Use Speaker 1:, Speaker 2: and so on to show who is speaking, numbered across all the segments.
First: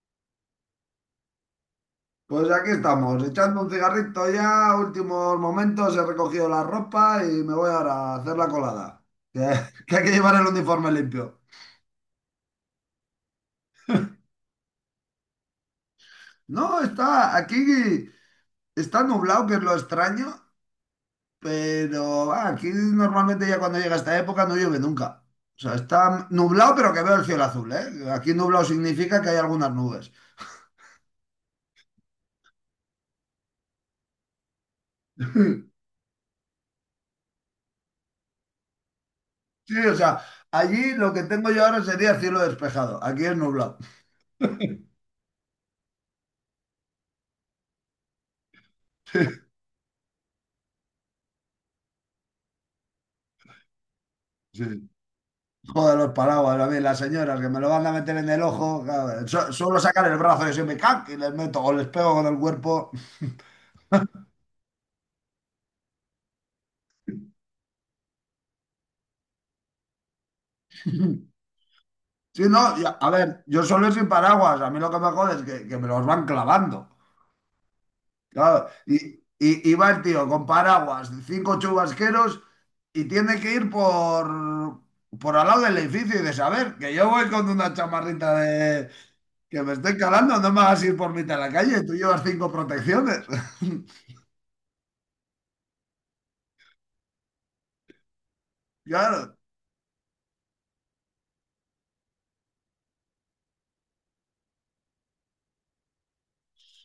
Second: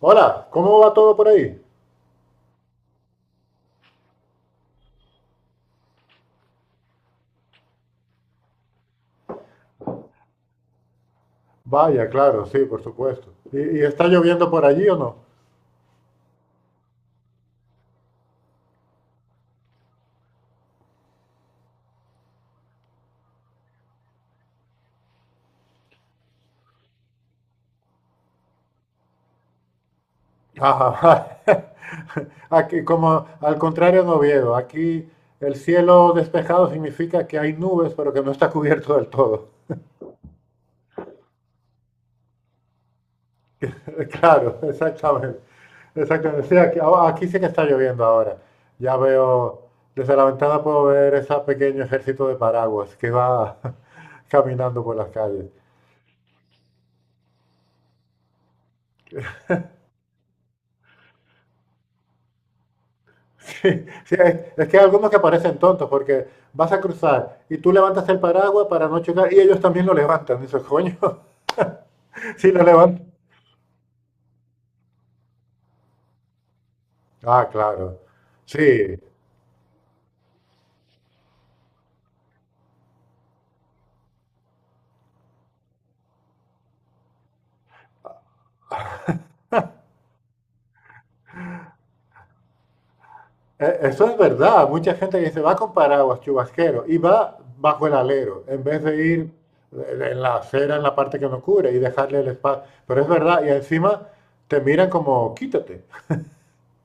Speaker 1: Hola, ¿cómo va todo por ahí?
Speaker 2: Pues aquí estamos, echando un cigarrito ya, últimos momentos, he recogido la ropa y me voy ahora a hacer la colada, que, que hay que llevar el uniforme limpio.
Speaker 1: Vaya, claro, sí, por supuesto. ¿Y está lloviendo por allí o no?
Speaker 2: No, está aquí, está nublado, que es lo extraño, pero va, aquí normalmente ya cuando llega esta época no llueve nunca. O sea, está nublado, pero que veo el cielo azul, ¿eh? Aquí nublado significa que hay algunas nubes.
Speaker 1: Ajá. Aquí, como al contrario en Oviedo, aquí el cielo despejado significa que hay nubes, pero que no está cubierto del todo.
Speaker 2: Sí, o sea, allí lo que tengo yo ahora sería cielo despejado, aquí es nublado.
Speaker 1: Claro, exactamente. Exactamente. Sí, aquí sí que está lloviendo ahora. Ya veo, desde la ventana puedo ver ese pequeño ejército de paraguas que va caminando
Speaker 2: Sí.
Speaker 1: por las calles.
Speaker 2: Joder, los paraguas, a mí, las señoras que me lo van a meter en el ojo, cabrón. Suelo sacar el brazo y se me cac y les meto o les pego con el cuerpo.
Speaker 1: Sí, sí, es que hay algunos que parecen tontos porque vas a cruzar y tú levantas el paraguas para no chocar y ellos también lo levantan. Dices, coño,
Speaker 2: Si
Speaker 1: sí
Speaker 2: no,
Speaker 1: lo levantan.
Speaker 2: a ver, yo solo sin paraguas, a mí lo que me jode es que, me los van clavando.
Speaker 1: Ah, claro. Sí,
Speaker 2: Claro, y, y, y va el tío con paraguas, cinco chubasqueros y tiene que ir por al lado del edificio y de saber que yo voy con una chamarrita de... que me estoy calando, no me hagas ir por mitad de la calle, tú llevas cinco protecciones.
Speaker 1: eso es verdad. Mucha gente que dice, va con paraguas, chubasquero, y va bajo el alero, en vez de ir
Speaker 2: Claro.
Speaker 1: en la acera, en la parte que no cubre y dejarle el espacio. Pero es verdad, y encima te miran como, quítate.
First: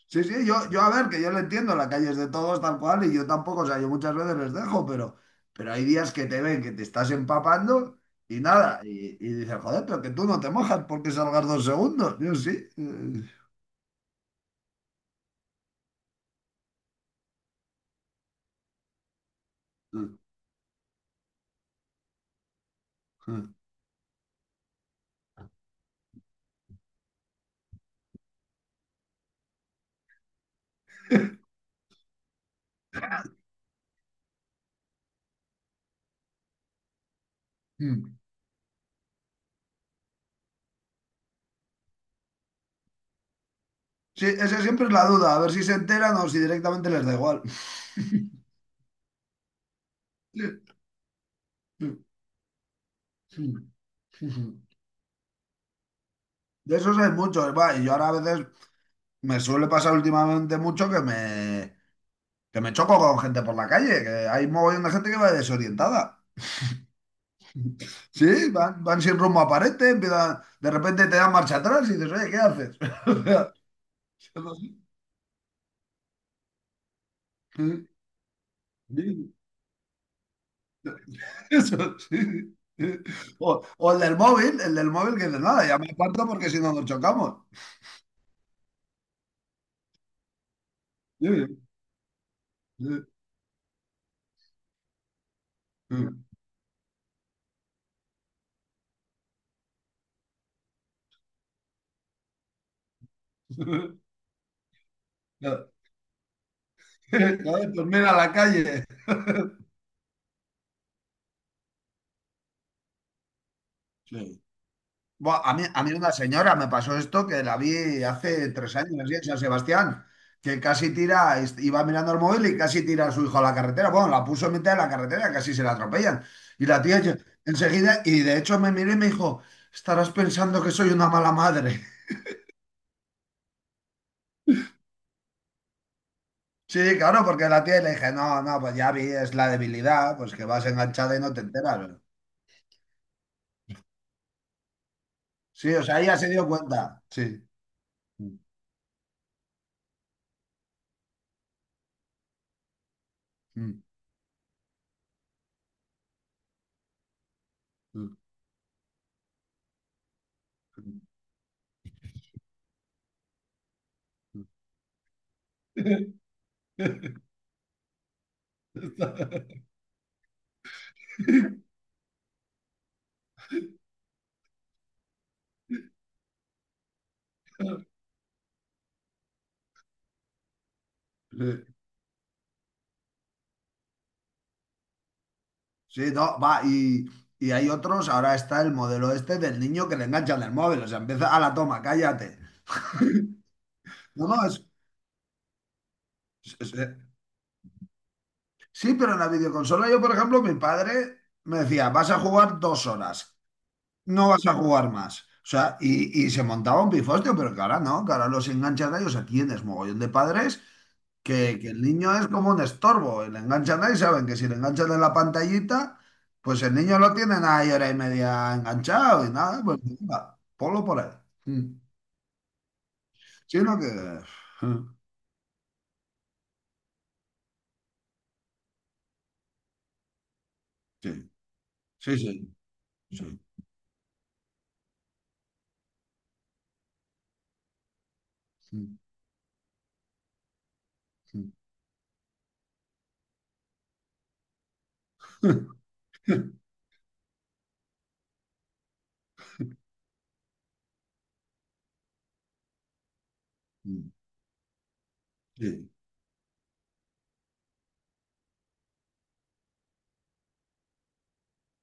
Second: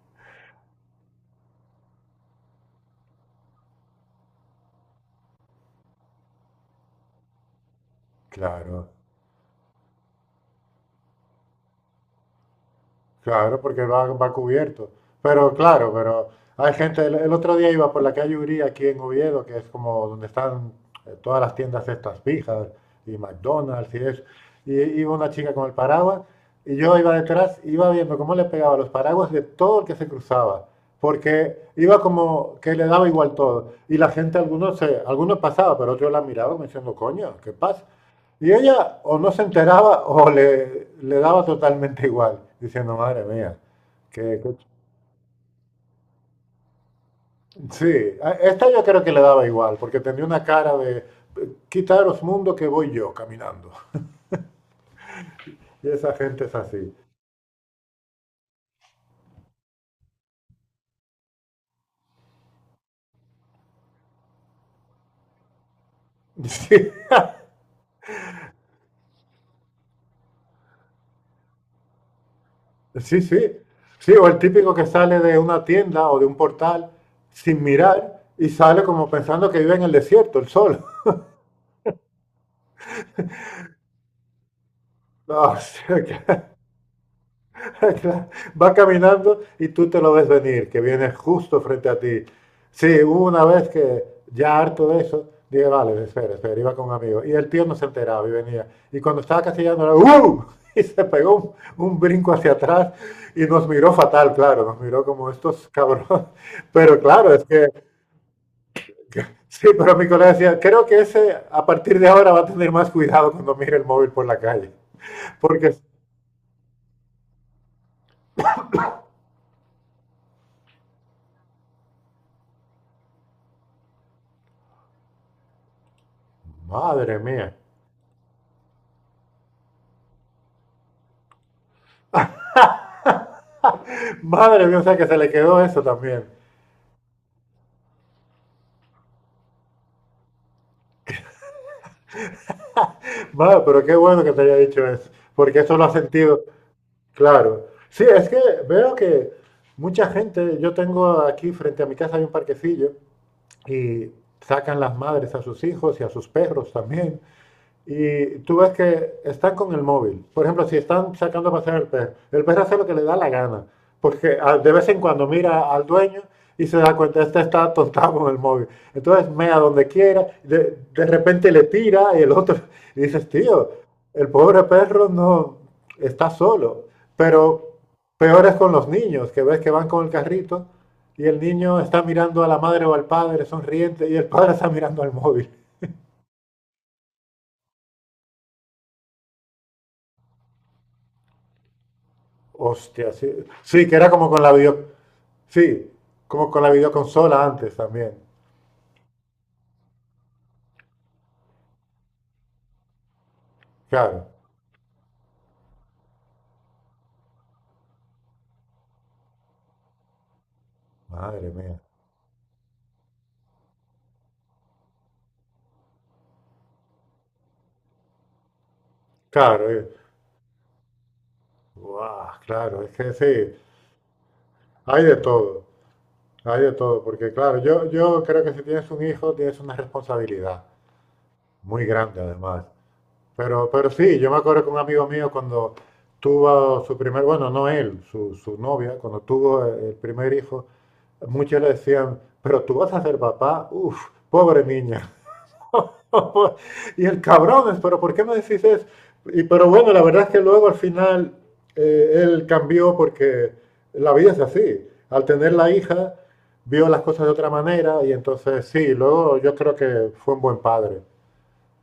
Speaker 2: Sí, sí, yo a ver, que yo lo entiendo, la calle es de todos tal cual y yo tampoco, o sea, yo muchas veces les dejo, pero hay días que te ven que te estás empapando y nada,
Speaker 1: Claro.
Speaker 2: y dices, joder, pero que tú no te mojas porque salgas 2 segundos. Yo sí.
Speaker 1: Claro, porque va, va cubierto. Pero claro, pero hay gente, el otro día iba por la calle Uría aquí en Oviedo, que es como donde están todas las tiendas estas fijas y McDonald's y eso. Y iba una chica con el paraguas y yo iba detrás, iba viendo cómo le pegaba los paraguas de todo el que se cruzaba, porque iba como que le daba igual todo. Y la gente, algunos, algunos pasaba, pero otros la miraban como diciendo, coño, ¿qué pasa? Y ella o no se enteraba o le daba totalmente igual, diciendo, madre mía,
Speaker 2: Sí,
Speaker 1: que, que-
Speaker 2: esa siempre es la duda, a ver si se enteran o si directamente les da igual.
Speaker 1: sí, esta yo creo que le daba igual, porque tenía una cara de, quitaros mundo que voy yo caminando. Y esa gente es
Speaker 2: De
Speaker 1: así.
Speaker 2: esos hay muchos, va, y yo ahora a veces me suele pasar últimamente mucho que me, choco con gente por la calle, que hay mogollón de gente que va desorientada. Sí, van sin rumbo a parete, de repente te dan marcha atrás y dices, oye, ¿qué haces?
Speaker 1: Sí, sí, sí. Sí, o el
Speaker 2: O
Speaker 1: típico
Speaker 2: sea,
Speaker 1: que sale de una tienda o de un portal sin
Speaker 2: sí,
Speaker 1: mirar y sale
Speaker 2: sí,
Speaker 1: como
Speaker 2: sí,
Speaker 1: pensando que vive en el desierto, el sol.
Speaker 2: eso, sí, sí. O el del móvil que dice,
Speaker 1: No, o
Speaker 2: nada, ya me
Speaker 1: sea
Speaker 2: aparto
Speaker 1: que-
Speaker 2: porque si no nos chocamos.
Speaker 1: Va caminando y tú te lo ves venir, que viene
Speaker 2: Sí,
Speaker 1: justo frente a ti.
Speaker 2: sí,
Speaker 1: Sí, hubo una vez que ya harto de eso, dije,
Speaker 2: sí.
Speaker 1: vale, espera, espera, iba con un amigo. Y el tío no se enteraba y venía. Y cuando estaba casi llegando, ¡uh! Y se pegó un brinco hacia atrás y nos miró fatal, claro, nos miró como estos cabrones. Pero
Speaker 2: Cada
Speaker 1: claro, es que
Speaker 2: vez termina la calle.
Speaker 1: sí, pero mi colega decía, creo que ese a partir de ahora va a tener más cuidado cuando mire el móvil por la
Speaker 2: Sí.
Speaker 1: calle.
Speaker 2: Buah, a mí,
Speaker 1: Porque,
Speaker 2: a mí una señora me pasó esto que la vi hace 3 años así, en San Sebastián, que casi tira, iba mirando el móvil y casi tira a su hijo a la carretera. Bueno, la puso en mitad de la carretera, casi se la atropellan. Y la tía
Speaker 1: madre mía,
Speaker 2: enseguida, y de hecho me miré y me dijo, estarás pensando que soy una mala madre.
Speaker 1: madre mía, o sea que se le quedó eso también.
Speaker 2: Sí, claro, porque la tía le dije, no, no, pues ya vi, es la debilidad, pues que vas enganchada y no te enteras.
Speaker 1: Madre, pero qué bueno que te haya dicho eso, porque
Speaker 2: Sí,
Speaker 1: eso
Speaker 2: o
Speaker 1: lo ha
Speaker 2: sea, ella se
Speaker 1: sentido,
Speaker 2: dio cuenta. Sí.
Speaker 1: claro. Sí, es
Speaker 2: Mm,
Speaker 1: que veo que mucha gente, yo tengo aquí frente a mi casa hay un parquecillo
Speaker 2: mm,
Speaker 1: y sacan las madres a sus hijos y a sus perros también y tú ves que están con el móvil. Por ejemplo, si
Speaker 2: mm,
Speaker 1: están sacando a pasear al perro, el perro hace lo que le da la gana, porque
Speaker 2: mm,
Speaker 1: de vez en cuando mira al dueño y se da cuenta, este está atontado con el móvil. Entonces mea donde quiera, de repente le tira y el otro, y dices, tío, el pobre perro no está solo. Pero peor es con los niños, que ves que van con el carrito y el
Speaker 2: mm.
Speaker 1: niño está mirando a la madre o al padre sonriente y el padre está mirando al móvil.
Speaker 2: Sí, no, va, y hay otros, ahora está el modelo este del niño que le enganchan el móvil, o sea, empieza a la toma, cállate.
Speaker 1: Hostia, sí. Sí, que era
Speaker 2: No,
Speaker 1: como con
Speaker 2: no,
Speaker 1: la video. Sí, como
Speaker 2: es-
Speaker 1: con la
Speaker 2: es-
Speaker 1: videoconsola antes también.
Speaker 2: sí, pero en la videoconsola yo, por ejemplo, mi padre me decía, vas a jugar 2 horas, no
Speaker 1: Claro.
Speaker 2: vas a jugar más. O sea, y se montaba un pifostio, pero que ahora no, que ahora los enganchan a ellos, aquí tienes mogollón de padres
Speaker 1: Madre
Speaker 2: que
Speaker 1: mía.
Speaker 2: el niño es como un estorbo, y le enganchan ahí, saben que si le enganchan en la pantallita, pues el niño lo tienen ahí hora y media enganchado y nada,
Speaker 1: Claro,
Speaker 2: pues venga, ponlo por ahí. Mm.
Speaker 1: Guau, claro, es que sí.
Speaker 2: Sino que...
Speaker 1: Hay de todo. Hay de todo. Porque, claro, yo creo que si tienes un hijo, tienes una responsabilidad.
Speaker 2: Sí,
Speaker 1: Muy
Speaker 2: sí,
Speaker 1: grande,
Speaker 2: sí,
Speaker 1: además.
Speaker 2: sí.
Speaker 1: Pero sí, yo me acuerdo que un amigo mío cuando tuvo su primer, bueno, no él, su
Speaker 2: Mm,
Speaker 1: novia, cuando tuvo el primer hijo, muchos le decían, pero tú vas a ser papá, uff, pobre niña. Y el cabrón, pero ¿por qué me decís eso? Y, pero bueno, la verdad es que luego al final él cambió porque
Speaker 2: mm.
Speaker 1: la vida es así. Al tener la
Speaker 2: Sí.
Speaker 1: hija, vio las cosas de otra manera y entonces sí, luego yo creo que fue un buen padre.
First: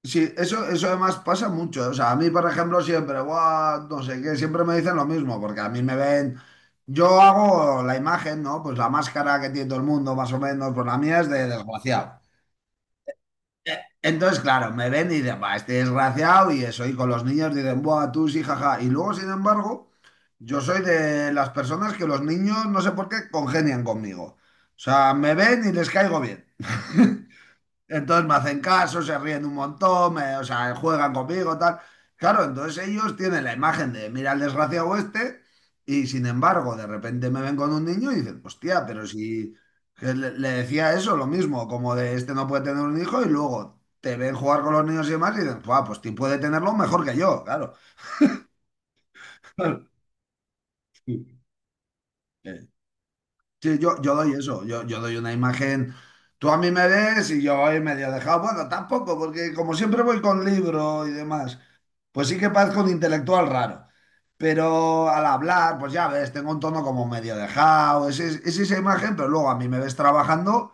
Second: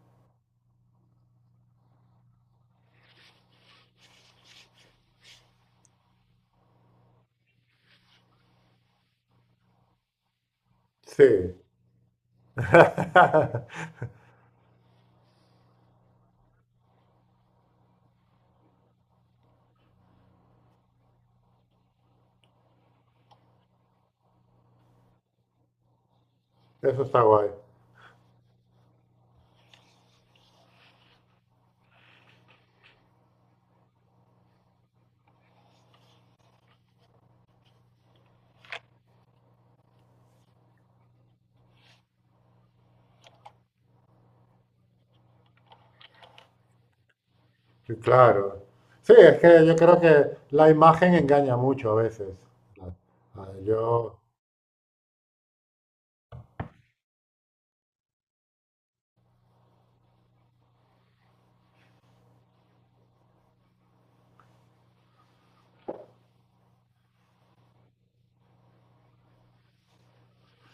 Speaker 2: Sí, eso además pasa mucho. O sea, a mí, por ejemplo, siempre, "Buah, no sé qué, siempre me dicen lo mismo, porque a mí me ven, yo hago la imagen, ¿no? Pues la máscara que tiene todo el mundo, más o menos, pues la mía
Speaker 1: Sí,
Speaker 2: es de desgraciado. Entonces, claro, me ven y dicen, va, este desgraciado y eso, y con los niños dicen, buah, tú sí, jaja. Y luego, sin embargo, yo soy de las personas que los niños, no sé por qué, congenian conmigo. O sea, me ven y les caigo bien.
Speaker 1: eso está guay.
Speaker 2: Entonces me hacen caso, se ríen un montón, o sea, juegan conmigo, tal. Claro, entonces ellos tienen la imagen de, mira el desgraciado este, y sin embargo, de repente me ven con un niño y dicen, hostia, pero si que le decía eso, lo mismo, como de este no puede tener un hijo, y luego te ven jugar con los niños y demás, y dicen, "Buah, pues ti puede tenerlo mejor que yo, claro.
Speaker 1: Sí, claro. Sí, es que yo creo que la imagen engaña mucho a veces.
Speaker 2: Eh,
Speaker 1: Ah,
Speaker 2: Sí, yo doy eso, yo doy una imagen. Tú a mí me ves y yo voy medio dejado. Bueno, tampoco, porque como siempre voy con libro y demás. Pues sí que parezco un intelectual raro, pero al hablar, pues ya ves, tengo un tono como medio dejado, es esa imagen, pero luego a mí me ves trabajando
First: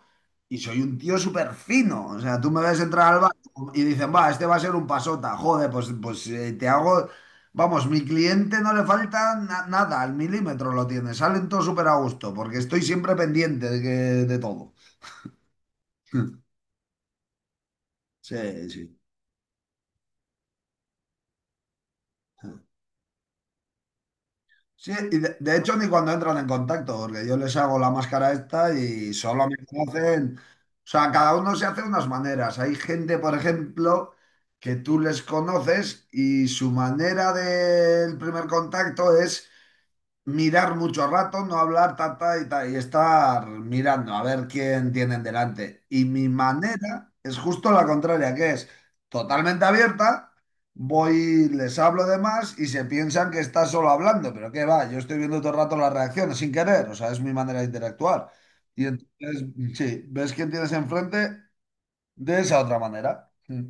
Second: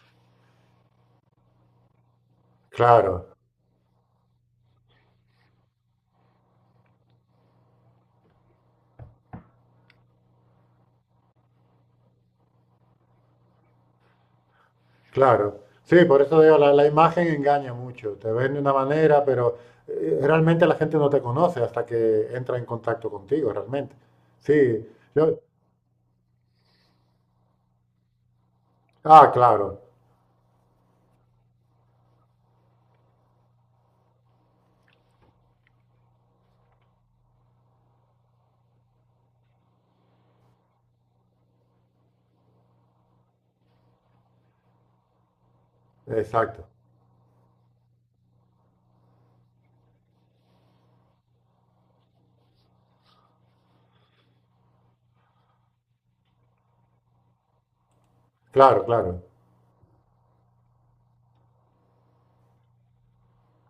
Speaker 2: y soy un tío súper fino. O sea, tú me ves entrar al
Speaker 1: claro.
Speaker 2: bar y dicen, va, este va a ser un pasota, joder, pues te hago, vamos, mi cliente no le falta nada, al milímetro lo tiene, salen todos súper a gusto, porque estoy siempre pendiente de, de todo.
Speaker 1: Claro, sí, por eso digo, la imagen engaña mucho, te
Speaker 2: Sí,
Speaker 1: ven de una
Speaker 2: sí.
Speaker 1: manera, pero realmente la gente no te conoce hasta que entra en contacto contigo, realmente. Sí,
Speaker 2: Sí, y de,
Speaker 1: yo,
Speaker 2: de hecho ni cuando entran en contacto, porque yo les hago la máscara esta y solo me
Speaker 1: claro,
Speaker 2: conocen. O sea, cada uno se hace unas maneras. Hay gente, por ejemplo, que tú les conoces y su manera del primer contacto es mirar mucho rato, no hablar tata y estar mirando a ver quién tienen delante. Y mi
Speaker 1: exacto,
Speaker 2: manera es justo la contraria, que es totalmente abierta, voy, les hablo de más y se piensan que está solo hablando, pero qué va, yo estoy viendo todo el rato las reacciones sin querer, o sea, es mi manera de interactuar.
Speaker 1: claro,
Speaker 2: Y
Speaker 1: claro.
Speaker 2: entonces, sí, ves quién tienes enfrente de esa otra manera. Mm.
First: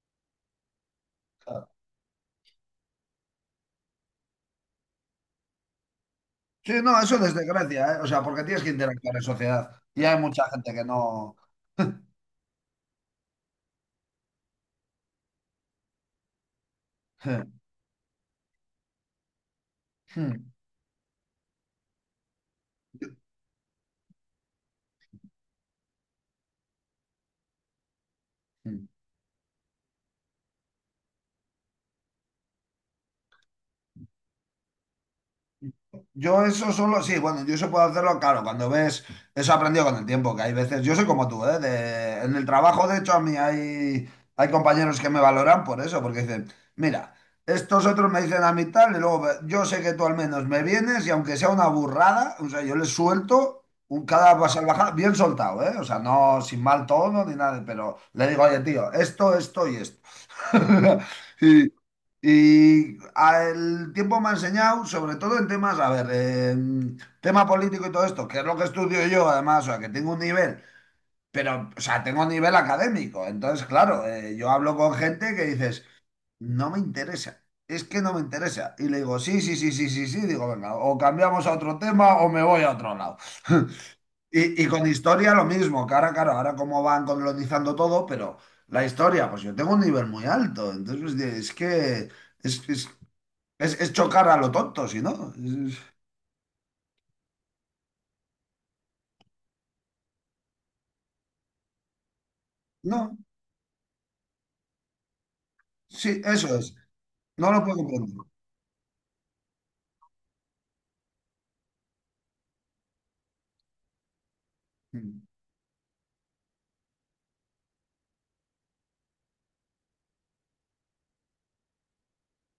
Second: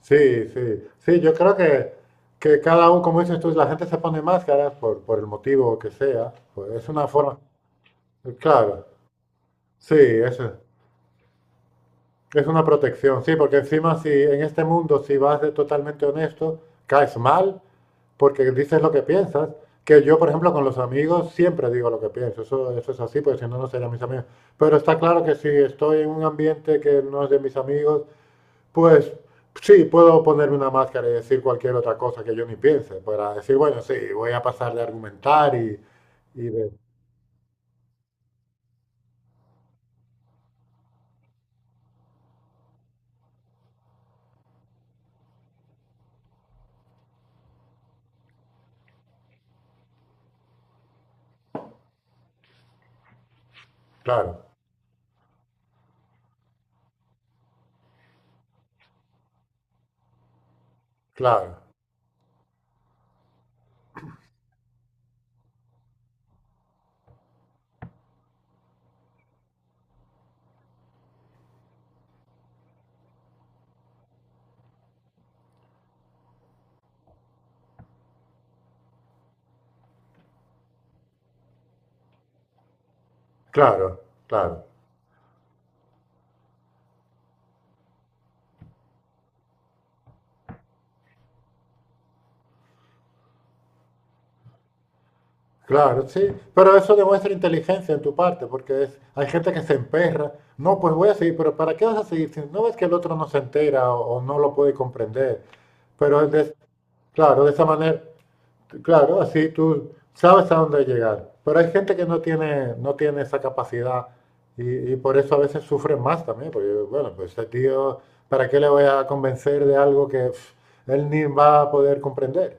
Speaker 1: Sí, sí, sí, yo creo
Speaker 2: Claro.
Speaker 1: que cada uno, como dices tú, la gente se pone máscaras por el motivo que sea, pues
Speaker 2: Sí,
Speaker 1: es
Speaker 2: no,
Speaker 1: una
Speaker 2: eso es
Speaker 1: forma,
Speaker 2: desgracia, ¿eh? O sea, porque tienes que
Speaker 1: claro,
Speaker 2: interactuar en sociedad.
Speaker 1: sí,
Speaker 2: Y hay mucha
Speaker 1: eso
Speaker 2: gente que no...
Speaker 1: es una protección, sí, porque encima si en este mundo si vas de totalmente honesto, caes mal. Porque dices lo que piensas. Que yo, por ejemplo, con los amigos siempre digo lo que pienso. Eso es así, porque si no, no serían mis amigos. Pero está claro que si estoy en un ambiente que no es de mis amigos, pues sí, puedo ponerme una máscara y decir cualquier otra cosa que yo ni piense. Para decir, bueno, sí, voy a pasar de argumentar y
Speaker 2: Yo
Speaker 1: de...
Speaker 2: eso solo, sí, bueno, yo eso puedo hacerlo, claro, cuando ves, eso he aprendido con el tiempo, que hay veces, yo soy como tú, ¿eh? En el trabajo, de hecho, a mí hay, compañeros que me valoran por eso, porque dicen, mira, estos otros me dicen a mí tal, y luego yo sé que tú al menos me vienes y aunque sea una burrada, o sea, yo les suelto un
Speaker 1: Claro,
Speaker 2: cada salvajada bien soltado, ¿eh? O sea, no sin mal tono ni nada, pero le digo, oye, tío, esto y esto.
Speaker 1: claro,
Speaker 2: Y, y el tiempo me ha enseñado, sobre todo en temas, a ver, tema político y todo esto, que es lo que estudio yo además, o sea, que tengo un nivel, pero, o sea, tengo un nivel académico. Entonces, claro, yo hablo con gente que dices, no me interesa, es que no me interesa. Y le digo, sí, sí, sí, sí, sí, sí, digo, venga, o cambiamos a otro tema o me voy a otro lado.
Speaker 1: claro,
Speaker 2: Y,
Speaker 1: claro.
Speaker 2: y con historia lo mismo, que ahora, claro, ahora como van colonizando todo, pero la historia, pues yo tengo un nivel muy alto, entonces, pues, es que... Es, es- es chocar a lo tonto, si no.
Speaker 1: Claro, sí, pero eso demuestra inteligencia en tu parte, porque es, hay gente que se emperra. No, pues voy a seguir, pero ¿para qué vas a seguir? Si no ves que el otro
Speaker 2: No,
Speaker 1: no se entera o no lo puede comprender. Pero
Speaker 2: sí,
Speaker 1: es de-
Speaker 2: eso es.
Speaker 1: claro,
Speaker 2: No
Speaker 1: de esa
Speaker 2: lo puedo
Speaker 1: manera,
Speaker 2: comprender.
Speaker 1: claro, así tú sabes a dónde llegar. Pero hay gente que no tiene esa capacidad y por
Speaker 2: Mm.
Speaker 1: eso a veces sufren más también, porque bueno, pues este tío, ¿para qué le voy a convencer de algo que pf, él ni va a poder comprender?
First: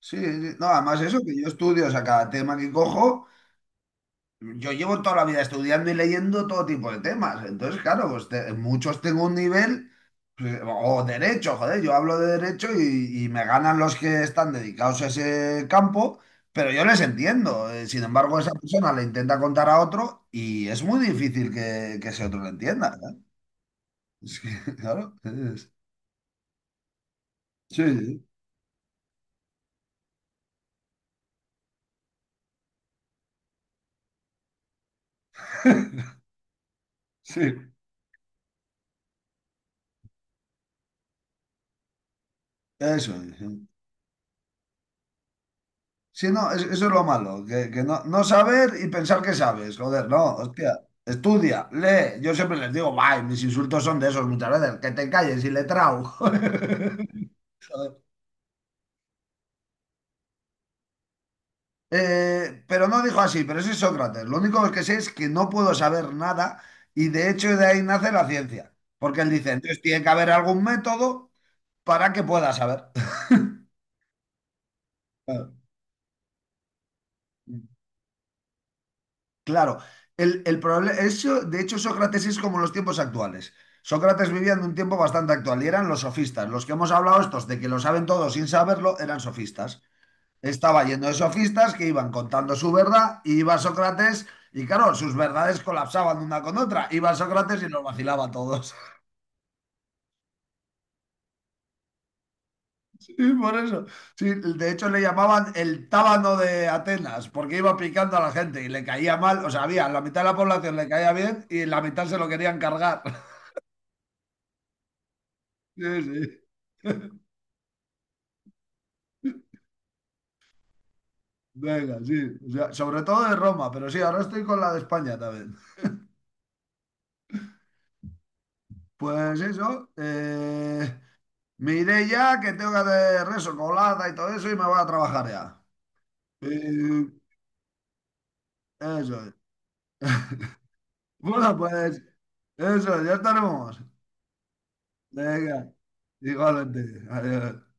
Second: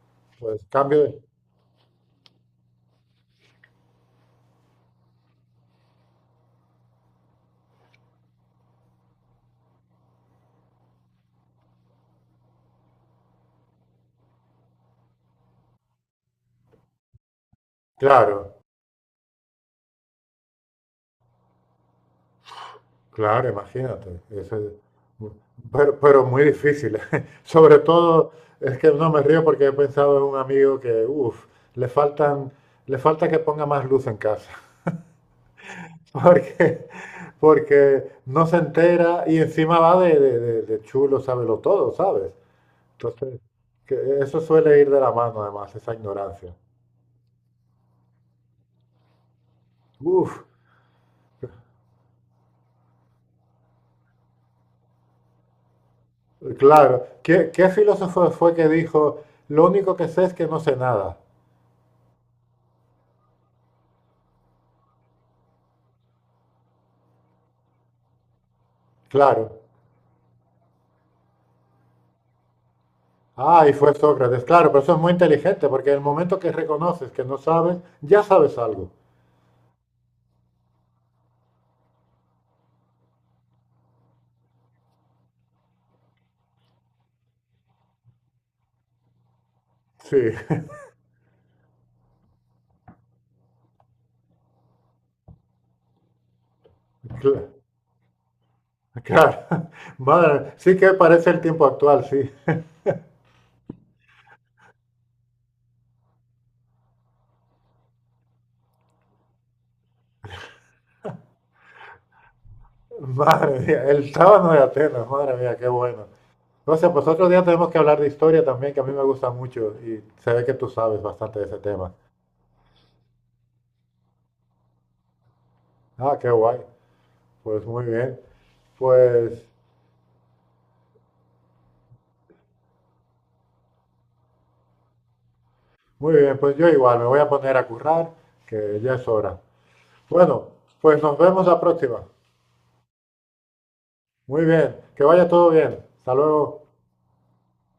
Speaker 2: Sí, sí.
Speaker 1: Pues
Speaker 2: No, además
Speaker 1: cambio
Speaker 2: eso,
Speaker 1: de,
Speaker 2: que yo estudio, o sea, cada tema que cojo, yo llevo toda la vida estudiando y leyendo todo tipo de temas. Entonces, claro, pues muchos tengo un nivel, pues, o derecho, joder, yo hablo de derecho y me ganan los que están dedicados a ese campo, pero yo les entiendo. Sin embargo, esa
Speaker 1: claro.
Speaker 2: persona le intenta contar a otro y es muy difícil que, ese otro lo entienda, ¿verdad?
Speaker 1: Claro, imagínate.
Speaker 2: Es que,
Speaker 1: eso es-
Speaker 2: claro.
Speaker 1: pero, pero muy difícil. Sobre
Speaker 2: Sí,
Speaker 1: todo, es que no me río porque he pensado en un amigo que, uff, le faltan, le falta que ponga más luz en casa. Porque,
Speaker 2: sí,
Speaker 1: porque no se entera y encima va de chulo, sábelo todo, ¿sabes?
Speaker 2: eso es,
Speaker 1: Entonces,
Speaker 2: sí.
Speaker 1: que eso suele ir de la mano además, esa
Speaker 2: Sí, no,
Speaker 1: ignorancia.
Speaker 2: eso es lo malo, que, no saber y pensar que sabes, joder, no,
Speaker 1: Uf,
Speaker 2: hostia, estudia, lee. Yo siempre les digo, bye, mis insultos son de esos muchas veces, que te calles y letrao.
Speaker 1: claro.
Speaker 2: Joder.
Speaker 1: ¿Qué filósofo fue que dijo, lo único que sé es que no sé nada?
Speaker 2: Pero no dijo así, pero ese es Sócrates. Lo único que sé es que no puedo saber nada y de hecho de ahí nace la ciencia, porque él
Speaker 1: Claro.
Speaker 2: dice, entonces tiene que haber algún método para que pueda saber.
Speaker 1: Ah, y fue Sócrates. Claro, pero eso es muy inteligente, porque en el momento que reconoces que no sabes, ya sabes algo.
Speaker 2: Claro, el problema, eso, de hecho Sócrates es como los tiempos actuales. Sócrates vivía en un tiempo bastante actual y eran los sofistas. Los que hemos hablado estos de que lo saben todos sin saberlo eran sofistas.
Speaker 1: Sí,
Speaker 2: Estaba lleno de sofistas que iban contando su verdad y iba Sócrates y claro, sus verdades colapsaban una con otra. Iba
Speaker 1: cla-
Speaker 2: Sócrates y los vacilaba a todos.
Speaker 1: claro. Madre, sí que parece el tiempo actual, sí.
Speaker 2: Sí, por eso. Sí, de hecho le llamaban el tábano de Atenas porque iba picando a la gente y le caía mal. O sea, había la mitad de la población le caía bien y la mitad se lo querían cargar.
Speaker 1: Madre mía, el sábado de Atenas, madre mía, qué
Speaker 2: Sí,
Speaker 1: bueno.
Speaker 2: sí.
Speaker 1: O sea, pues otro día tenemos que hablar de historia también, que a mí me gusta mucho y se ve que tú sabes bastante de ese tema.
Speaker 2: Venga, sí. O sea, sobre todo de Roma, pero sí, ahora estoy con la de España también.
Speaker 1: Ah, qué guay. Pues muy bien.
Speaker 2: Pues
Speaker 1: Pues
Speaker 2: eso. Me iré ya, que tengo que hacer rezo, colada y todo eso, y me voy a trabajar ya.
Speaker 1: muy bien, pues yo igual me
Speaker 2: Eh,
Speaker 1: voy a poner a currar, que ya es
Speaker 2: eso es.
Speaker 1: hora. Bueno, pues nos vemos
Speaker 2: Bueno,
Speaker 1: la próxima.
Speaker 2: pues eso, ya estaremos.
Speaker 1: Muy bien, que vaya todo
Speaker 2: Venga,
Speaker 1: bien. Hasta luego.
Speaker 2: igualmente. Adiós.